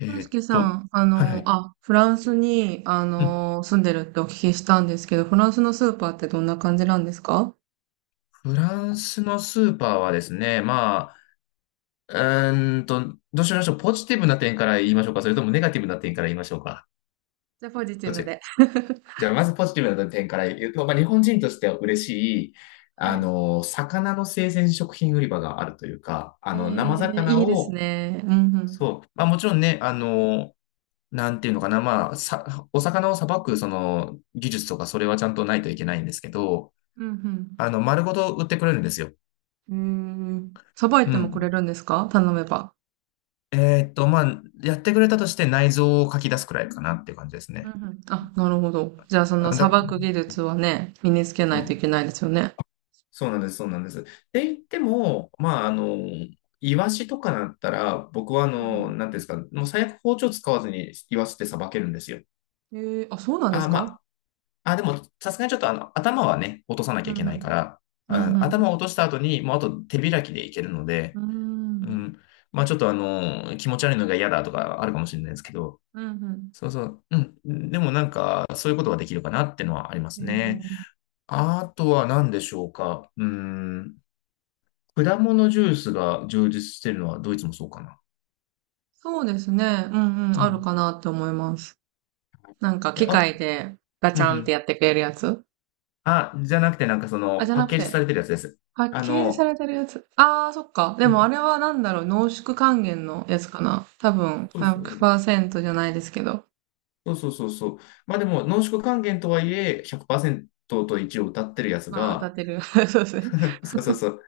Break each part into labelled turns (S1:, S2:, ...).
S1: え
S2: 俊
S1: ーっ
S2: 介さ
S1: と、
S2: ん、
S1: はいはい。
S2: フランスに、
S1: うん。
S2: 住んでるってお聞きしたんですけど、フランスのスーパーってどんな感じなんですか？
S1: フランスのスーパーはですね、まあ、どうしましょう。ポジティブな点から言いましょうか。それともネガティブな点から言いましょうか。
S2: じゃあ、ポジテ
S1: ど
S2: ィ
S1: っ
S2: ブ
S1: ちが、
S2: で。
S1: じゃあ、まずポジティブな点から言うと、まあ、日本人としては嬉しい、
S2: は
S1: あ
S2: い。
S1: の、魚の生鮮食品売り場があるというか、あの、生魚
S2: いいです
S1: を、
S2: ね。うんうん。
S1: そう、まあ、もちろんね、あの、なんていうのかな、まあ、さ、お魚をさばく、その、技術とか、それはちゃんとないといけないんですけど、
S2: う
S1: あ
S2: ん
S1: の、丸ごと売ってくれるんですよ。
S2: うん。うーん。さばい
S1: う
S2: てもくれ
S1: ん。
S2: るんですか、頼めば？
S1: まあ、やってくれたとして内臓を書き出すくらいかなっていう感じです
S2: うん
S1: ね。
S2: うん。あ、なるほど。じゃあ、その、
S1: あ、
S2: さ
S1: だ、
S2: ばく技術はね、身につけ
S1: そ
S2: ないとい
S1: う、
S2: けないですよね。
S1: そうなんです、そうなんです。って言っても、まあ、あの、イワシとかだったら、僕は、あ
S2: う
S1: の、
S2: ん
S1: なんていうんですか、もう最悪包丁使わずにイワシってさばけるんですよ。
S2: うん。あ、そうなんです
S1: あ、ま
S2: か？
S1: あ、あ、でも、さすがにちょっと、あの、頭はね、落とさなきゃ
S2: う
S1: いけ
S2: んう
S1: ないか
S2: ん。
S1: ら、
S2: うん
S1: あ、
S2: うん。
S1: 頭を落とした後に、もうあと手開きでいけるので、
S2: うー
S1: う
S2: ん。
S1: ん、まあ、ちょっと、あの、気持ち悪いのが嫌だとかあるかもしれないですけど、
S2: うんうん。
S1: そうそう。うん。でもなんか、そういうことができるかなってのはありま
S2: え
S1: すね。
S2: ー
S1: あとは何でしょうか。うーん。果物ジュースが充実してるのはドイツもそうかな。
S2: そうですね。うんうん、
S1: う
S2: ある
S1: ん。
S2: かなって思います。なんか
S1: いや、
S2: 機
S1: あ、
S2: 械でガ
S1: う
S2: チ
S1: んう
S2: ャンって
S1: ん。
S2: やってくれるやつ。
S1: あ、じゃなくてなんかそ
S2: あ、
S1: の、
S2: じゃ
S1: パッ
S2: なく
S1: ケージさ
S2: て、
S1: れてるやつです。
S2: パッ
S1: あ
S2: ケージさ
S1: の、
S2: れてるやつ。あー、そっか。で
S1: う
S2: もあ
S1: ん。
S2: れはなんだろう、濃縮還元のやつかな。多分、
S1: そうそうそう。
S2: 100%じゃないですけど。
S1: そうそうそうそう。まあでも、濃縮還元とはいえ、100%と一応歌ってるやつ
S2: まあ、歌っ
S1: が、
S2: てる。そうですね。
S1: そうそうそう。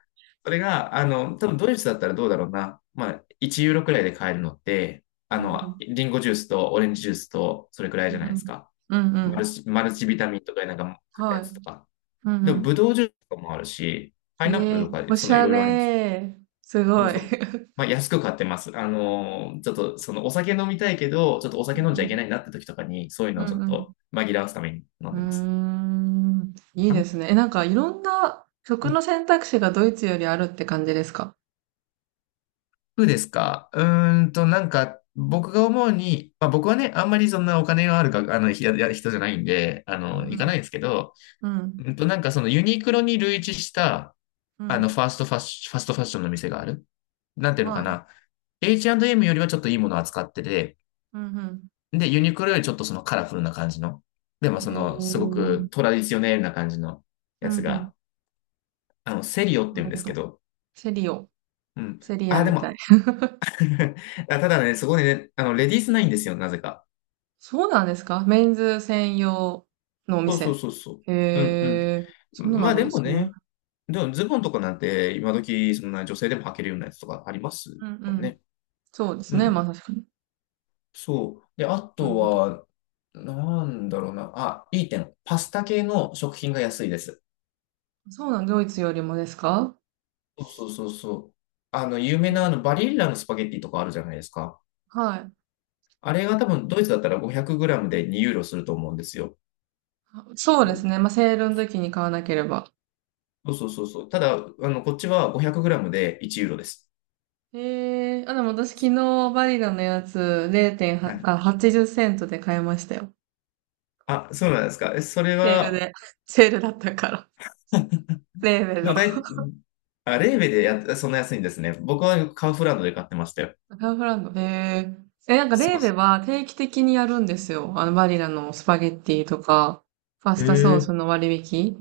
S1: それが、あの、多分ドイツだったらどうだろうな。まあ、1ユーロくらいで買えるのって、あ
S2: うんう
S1: の、
S2: ん。
S1: リンゴジュースとオレンジジュースと、それくらい
S2: う
S1: じゃな
S2: ん
S1: い
S2: う
S1: です
S2: ん。
S1: か。
S2: うんう
S1: マル
S2: ん。
S1: チ、マルチビタミンとかなんか食った
S2: は
S1: や
S2: い。
S1: つとか。
S2: うん
S1: で
S2: う
S1: も、ブ
S2: ん。
S1: ドウジュースとかもあるし、パ
S2: え
S1: イナップル
S2: え
S1: と
S2: ー、
S1: かで、
S2: お
S1: そ
S2: し
S1: のい
S2: ゃ
S1: ろいろあります。
S2: れー。す
S1: そ
S2: ご
S1: う
S2: い。
S1: そう。まあ、安く買ってます。あのーちょっと、その、お酒飲みたいけど、ちょっとお
S2: う
S1: 酒
S2: ん
S1: 飲
S2: う
S1: んじゃいけ
S2: ん。
S1: ないなって時とかに、そういう
S2: う
S1: の
S2: ん
S1: をちょっ
S2: うん。
S1: と紛らわすために飲ん
S2: うー
S1: でます。
S2: ん。いいで
S1: あ、
S2: すね。え、なんかいろんな
S1: う
S2: 食
S1: ん。
S2: の選択肢がドイツよりあるって感じですか？
S1: 服ですか。なんか、僕が思うに、まあ僕はね、あんまりそんなお金があるか、あの、ひやや人じゃないんで、あ
S2: う
S1: の、行か
S2: ん、
S1: ないんですけど、
S2: うん、
S1: なんかそのユニクロに類似した、
S2: う
S1: あの、
S2: ん。
S1: ファーストファッシファストファッションの店がある。なんていうの
S2: は
S1: か
S2: い。
S1: な。H&M よりはちょっといいものを扱ってて、
S2: うん、
S1: で、ユニクロよりちょっとそのカラフルな感じの、で
S2: う
S1: も
S2: ん。
S1: その、すごくトラディショネルな感じの
S2: う
S1: や
S2: ん、う
S1: つ
S2: ん。
S1: が、あの、セリオって
S2: な
S1: 言う
S2: る
S1: んで
S2: ほ
S1: すけ
S2: ど。
S1: ど、
S2: セリオ。
S1: うん。
S2: セリア
S1: あ、で
S2: みたい。
S1: も、あただね、そこでね、あの、レディースないんですよ、なぜか。
S2: そうなんですか？メンズ専用のお
S1: そうそう
S2: 店。
S1: そうそう。
S2: へ
S1: うん
S2: え、
S1: う
S2: そん
S1: ん。
S2: なの
S1: ま
S2: あ
S1: あ
S2: るん
S1: で
S2: で
S1: も
S2: すね。
S1: ね、でもズボンとかなんて今時そんな女性でも履けるようなやつとかあります
S2: うんう
S1: もん
S2: ん。
S1: ね。
S2: そうです
S1: う
S2: ね。まあ
S1: ん。
S2: 確かに。
S1: そう。で、あ
S2: なる
S1: と
S2: ほど。
S1: は、なんだろうな。あ、いい点。パスタ系の食品が安いです。
S2: そうなん、ドイツよりもですか？
S1: そうそうそうそう。あの、有名
S2: う
S1: なあの
S2: ん。
S1: バリッラのスパゲッティとかあるじゃないですか。
S2: はい。
S1: あれが多分ドイツだったら 500g で2ユーロすると思うんですよ。
S2: あ、そうです
S1: ど
S2: ね。まあセールの時に買わなければ。
S1: そうそうそうそう。ただ、あの、こっちは 500g で1ユーロです。
S2: ええー、あ、でも私昨日バリラのやつ
S1: は
S2: 0.8、
S1: い。
S2: あ、80セントで買いましたよ。
S1: あ、そうなんですか。えそれ
S2: セール
S1: は、
S2: で。セールだったから。レーベ
S1: で
S2: の。
S1: もだい、あ、レーベでやっ、そんな安いんですね。僕はカウフランドで買ってましたよ。
S2: カンフランド。えええ、なんか
S1: そ
S2: レ
S1: う
S2: ー
S1: で
S2: ベ
S1: す。
S2: は定期的にやるんですよ。あのバリラのスパゲッティとか、パス
S1: へ
S2: タソー
S1: え。
S2: スの割引。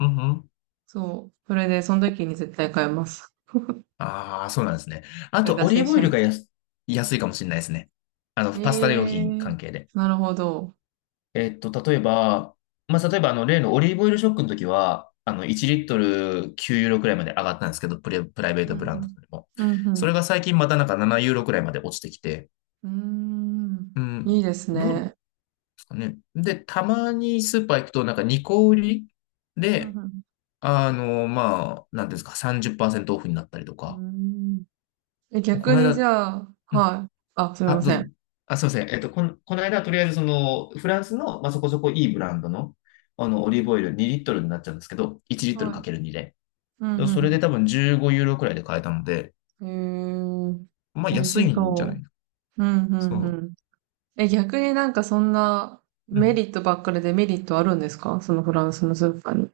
S1: うんうん。
S2: そう。それで、その時に絶対買います。
S1: ああ、そうなんですね。あ
S2: それ
S1: と、
S2: 脱
S1: オリー
S2: 線
S1: ブ
S2: しち
S1: オ
S2: ゃ
S1: イ
S2: い
S1: ル
S2: ま
S1: が
S2: す。
S1: 安、安いかもしれないですね。あの、パスタ用
S2: ええ
S1: 品
S2: ー、
S1: 関係で。
S2: なるほど。
S1: 例えば、まあ、例えば、あの、例のオリーブオイルショックの時は、あの、1リットル9ユーロくらいまで上がったんですけど、プレ、プライベー
S2: う
S1: トブランドで
S2: ん
S1: も。
S2: うん。う
S1: そ
S2: ん
S1: れが最近またなんか7ユーロくらいまで落ちてきて、
S2: うん。うーん。
S1: う
S2: い
S1: ん、
S2: いです
S1: ど、
S2: ね。
S1: ね。で、たまにスーパー行くと、なんか2個売り
S2: うん
S1: で、
S2: うん。
S1: あの、まあ、なんていうんですか、30%オフになったりと
S2: うー
S1: か。
S2: ん。え、
S1: こ
S2: 逆
S1: の
S2: にじ
S1: 間、
S2: ゃあ、
S1: うん、
S2: はい。あ、すみ
S1: あ、
S2: ま
S1: どう
S2: せん。
S1: ぞ。あ、すいません。この間、とりあえず、その、フランスの、まあ、そこそこいいブランドの、あの、オリーブオイル2リットルになっちゃうんですけど、1リットルか
S2: はい。
S1: ける2で。
S2: う
S1: でそれ
S2: ん
S1: で多分15ユーロくらいで買えたので、
S2: うん。へえ、
S1: まあ、
S2: 美味
S1: 安
S2: し
S1: いんじゃない
S2: そ
S1: の。
S2: う。うんうんう
S1: そ
S2: ん。え、逆になんかそんな
S1: う。う
S2: メ
S1: ん。
S2: リットばっかりでメリットあるんですか、そのフランスのスーパーに？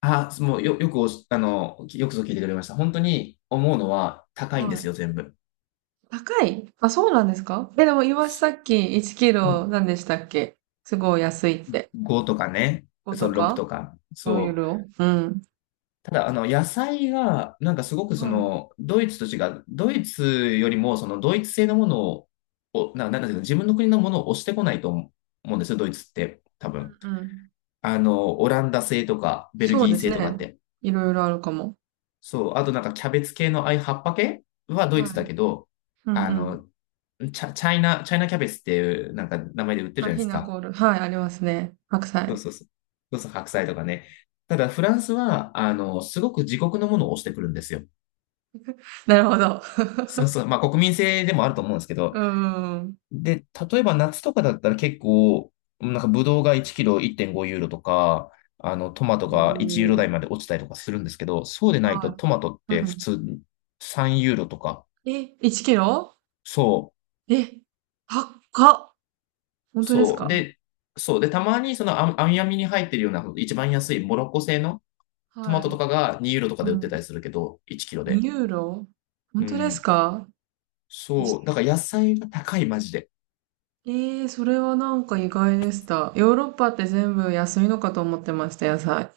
S1: あ、もう、よくおし、あの、よくぞ聞いてくれました。本当に思うのは、高いんで
S2: は
S1: す
S2: い。
S1: よ、全部。
S2: 高い？あ、そうなんですか？え、でも、イワシさ
S1: す
S2: っき1キ
S1: う
S2: ロ
S1: ん。
S2: 何でしたっけ？すごい安いって。
S1: 5とかね、
S2: 5
S1: そ
S2: と
S1: う、6
S2: か
S1: とか。
S2: ?5 ユー
S1: そう。
S2: ロ、うん。
S1: ただ、あの、野菜が、なんかすごくそ
S2: はい。
S1: の、ドイツと違う、ドイツよりも、その、ドイツ製のものを、なんだけど、自分の国のものを押してこないと思うんですよ、ドイツって、多分。
S2: うん。
S1: あの、オランダ製とか、ベル
S2: そう
S1: ギー
S2: です
S1: 製とかっ
S2: ね。
S1: て。
S2: いろいろあるかも。
S1: そう。あと、なんか、キャベツ系の、ああいう葉っぱ系はドイ
S2: は
S1: ツだ
S2: い。
S1: けど、
S2: う
S1: あ
S2: ん、
S1: の、チャイナキャベツっていう、なんか、名前で売ってるじ
S2: あ、
S1: ゃないで
S2: ひ
S1: す
S2: なコ
S1: か。
S2: ール。はい、ありますね。白
S1: そう
S2: 菜。
S1: そうそう。そうそう、白菜とかね。ただ、フランスは、あの、すごく自国のものを押してくるんですよ。
S2: なるほど。
S1: そうそう。まあ、国民性でもあると思うんですけ
S2: う
S1: ど。
S2: ーん。
S1: で、例えば夏とかだったら結構、なんか、ブドウが1キロ1.5ユーロとか、あの、トマト
S2: う
S1: が1ユーロ
S2: ーん。
S1: 台まで落ちたりとかするんですけど、そうでないと
S2: はい。
S1: トマトっ
S2: うん
S1: て
S2: う
S1: 普
S2: ん。
S1: 通に3ユーロとか。
S2: え、1キロ？
S1: そ
S2: え、高っ。
S1: う、
S2: 本当です
S1: そう。
S2: か？
S1: で、そう。で、たまにその、網網に入ってるような、一番安いモロッコ製のト
S2: は
S1: マトと
S2: い。
S1: かが2ユーロとか
S2: う
S1: で売って
S2: ん。
S1: たりするけど、1キロ
S2: 2
S1: で。
S2: ユーロ？
S1: う
S2: 本当です
S1: ん。
S2: か？
S1: そう。だから野菜が高い、マジで。
S2: それはなんか意外でした。ヨーロッパって全部安いのかと思ってました、野菜。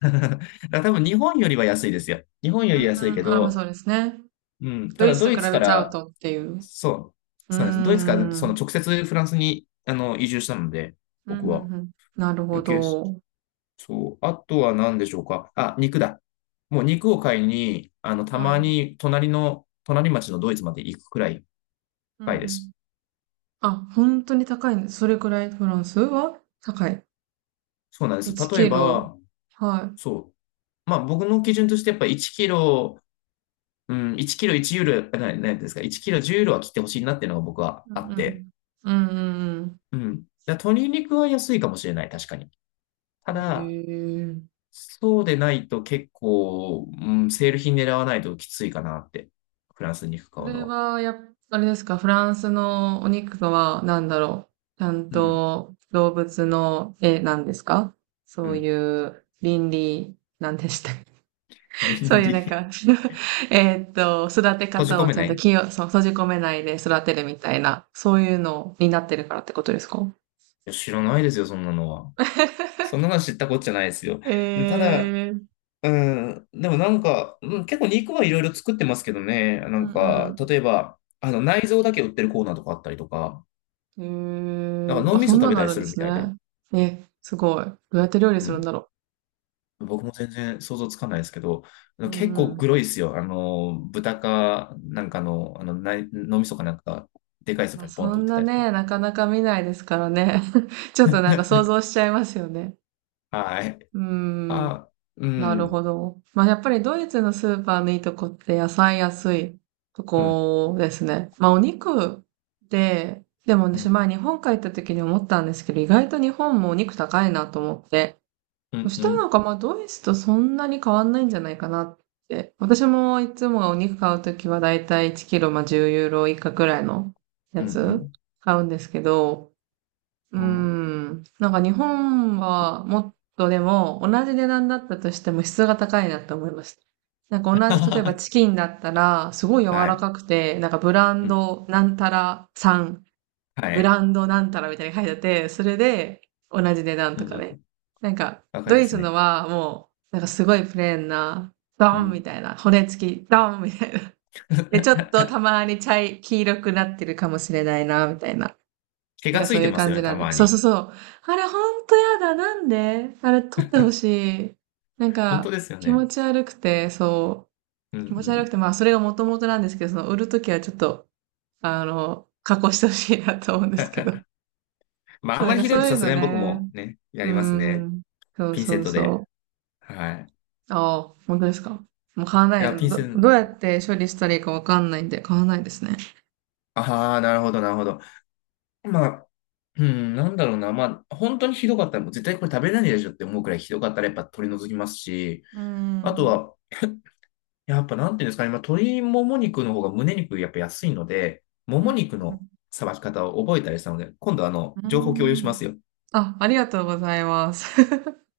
S1: だから多分日本よりは安いですよ。日本よ
S2: う
S1: り
S2: ん、
S1: 安いけ
S2: あ、まあ
S1: ど、
S2: そうですね。
S1: うん。た
S2: ドイ
S1: だド
S2: ツ
S1: イ
S2: と比
S1: ツか
S2: べちゃう
S1: ら、
S2: とっていう。
S1: そう、
S2: うー
S1: そうなんです。ドイツから
S2: ん。う
S1: その
S2: ん、
S1: 直接フランスにあの移住したので、
S2: うん、う
S1: 僕は。
S2: ん。なるほ
S1: 余計、
S2: ど。
S1: そう。あとは何でしょうか。あ、肉だ。もう肉を買いに、あの、た
S2: は
S1: ま
S2: い。
S1: に隣町のドイツまで行くくらい
S2: うん、う
S1: 高いで
S2: ん。
S1: す。
S2: あ、本当に高いんです。それくらいフランスは高い。
S1: そうなんです。
S2: 1
S1: 例え
S2: キロ。
S1: ば、
S2: はい。
S1: そう。まあ僕の基準としてやっぱ1キロ、うん、1キロ1ユーロ、なんですか、1キロ10ユーロは切ってほしいなっていうのが僕は
S2: う
S1: あ
S2: ん
S1: っ
S2: う
S1: て。
S2: ん。うんうん
S1: うん。だから鶏肉は安いかもしれない、確かに。
S2: う
S1: た
S2: ん。へ
S1: だ、
S2: え。
S1: そうでないと結構、うん、セール品狙わないときついかなって。フランス肉
S2: そ
S1: 買うの
S2: れ
S1: は。
S2: は、やっぱ、あれですか、フランスのお肉とは、なんだろう。ちゃん
S1: うん。
S2: と動物の絵なんですか？
S1: う
S2: そうい
S1: ん。
S2: う倫理、なんでしたっけ？ そう
S1: 倫
S2: いうなん
S1: 理。
S2: か 育て
S1: 閉じ
S2: 方
S1: 込
S2: を
S1: め
S2: ちゃ
S1: な
S2: ん
S1: い、
S2: と
S1: い
S2: 気を、そう、閉じ込めないで育てるみたいな、そういうのになってるからってことですか？
S1: や、知らないですよ、そんなのは。そんなの知ったこっちゃないですよ。ただ、
S2: え、
S1: うん、でもなんか、うん、結構肉はいろいろ作ってますけどね。な
S2: う
S1: んか、
S2: ん
S1: 例えば、あの、内臓だけ売ってるコーナーとかあったりとか、
S2: う
S1: だ
S2: ん。
S1: か
S2: へえ。
S1: ら脳
S2: あ、
S1: み
S2: そ
S1: そ
S2: ん
S1: 食
S2: な
S1: べ
S2: の
S1: た
S2: あ
S1: り
S2: るん
S1: す
S2: で
S1: るみ
S2: す
S1: たいで。
S2: ね。え、すごい。どうやって料理
S1: う
S2: するん
S1: ん。
S2: だろ
S1: 僕も全然想像つかないですけど、
S2: う。う
S1: 結
S2: ん
S1: 構
S2: うん。
S1: グロいっすよ。あの、豚か、なんかの、あの、ない脳みそかなんか、でかいスー
S2: ま
S1: パ
S2: あ
S1: ーにポン
S2: そ
S1: と売
S2: ん
S1: って
S2: な
S1: たりと
S2: ね、
S1: か。
S2: なかなか見ないですからね。ちょっとなんか想 像しちゃいますよね。
S1: はい。
S2: うん。
S1: あ、う
S2: なる
S1: ん、
S2: ほど。まあやっぱりドイツのスーパーのいいとこって野菜安いと
S1: うん、
S2: こですね。まあお肉で、でも
S1: う
S2: 私
S1: ん、
S2: 前日本帰った時に思ったんですけど、意外と日本もお肉高いなと思って。
S1: う
S2: そ
S1: ん、
S2: し
S1: う
S2: たらな
S1: ん、
S2: んか、ま、ドイツとそんなに変わんないんじゃないかなって。私もいつもお肉買うときはだいたい1キロ、ま、10ユーロ以下くらいの
S1: う
S2: や
S1: ん、う
S2: つ
S1: ん、
S2: 買うんですけど、うー
S1: うん。
S2: ん、なんか日本はもっとでも、同じ値段だったとしても質が高いなって思いました。なんか同じ例えばチキンだったら、すごい柔
S1: は
S2: ら
S1: い、
S2: かくて、なんかブラン
S1: うん、
S2: ドなんたらさん
S1: は
S2: ブ
S1: い、
S2: ランドなんたらみたいに書いてあって、それで同じ値段
S1: う
S2: と
S1: ん、
S2: か
S1: う
S2: ね。
S1: ん、
S2: なんか、
S1: わかり
S2: ド
S1: ま
S2: イ
S1: す
S2: ツの
S1: ね。
S2: はもう、なんかすごいプレーンな、
S1: う
S2: ドン
S1: ん。
S2: みたいな、骨付き、ドンみたいな。で、ちょっ とたまに黄色くなってるかもしれないな、みたいな。
S1: 毛
S2: なん
S1: が
S2: か
S1: つ
S2: そう
S1: い
S2: い
S1: て
S2: う
S1: ます
S2: 感
S1: よ
S2: じ
S1: ね、
S2: な
S1: た
S2: んで。
S1: ま
S2: そうそう
S1: に。
S2: そう。あれほんとやだ、なんであれ取ってほしい。なん
S1: 本当
S2: か、
S1: ですよ
S2: 気持
S1: ね。
S2: ち悪くて、そ
S1: うん、う
S2: う、気持ち悪く
S1: ん。
S2: て、まあそれが元々なんですけど、その売るときはちょっと、加工してほしいなと思うんですけど。
S1: まあ、
S2: そ
S1: あ
S2: う、
S1: ん
S2: な
S1: ま
S2: ん
S1: り
S2: か
S1: ひどい
S2: そ
S1: と
S2: うい
S1: さ
S2: う
S1: す
S2: の
S1: がに僕
S2: ね。
S1: もね、や
S2: う
S1: りますね。
S2: ん。そう
S1: ピンセ
S2: そ
S1: ッ
S2: う
S1: トで。
S2: そ
S1: はい。
S2: う。ああ、本当ですか。もう買わな
S1: い
S2: い。
S1: や、ピース
S2: ど
S1: ン、
S2: うやって処理したらいいかわかんないんで、買わないですね。
S1: ああ、なるほど、なるほど。まあ、うん、なんだろうな。まあ、本当にひどかったら、もう絶対これ食べれないでしょって思うくらいひどかったら、やっぱ取り除きますし、
S2: う
S1: あと
S2: ん。
S1: は、やっぱなんていうんですかね、まあ、鶏もも肉の方が胸肉やっぱ安いので、も
S2: う
S1: も
S2: ん。
S1: 肉
S2: うん。
S1: のさばき方を覚えたりしたので、今度あ
S2: う
S1: の、情報共有しま
S2: ん、
S1: すよ。
S2: あ、ありがとうございます。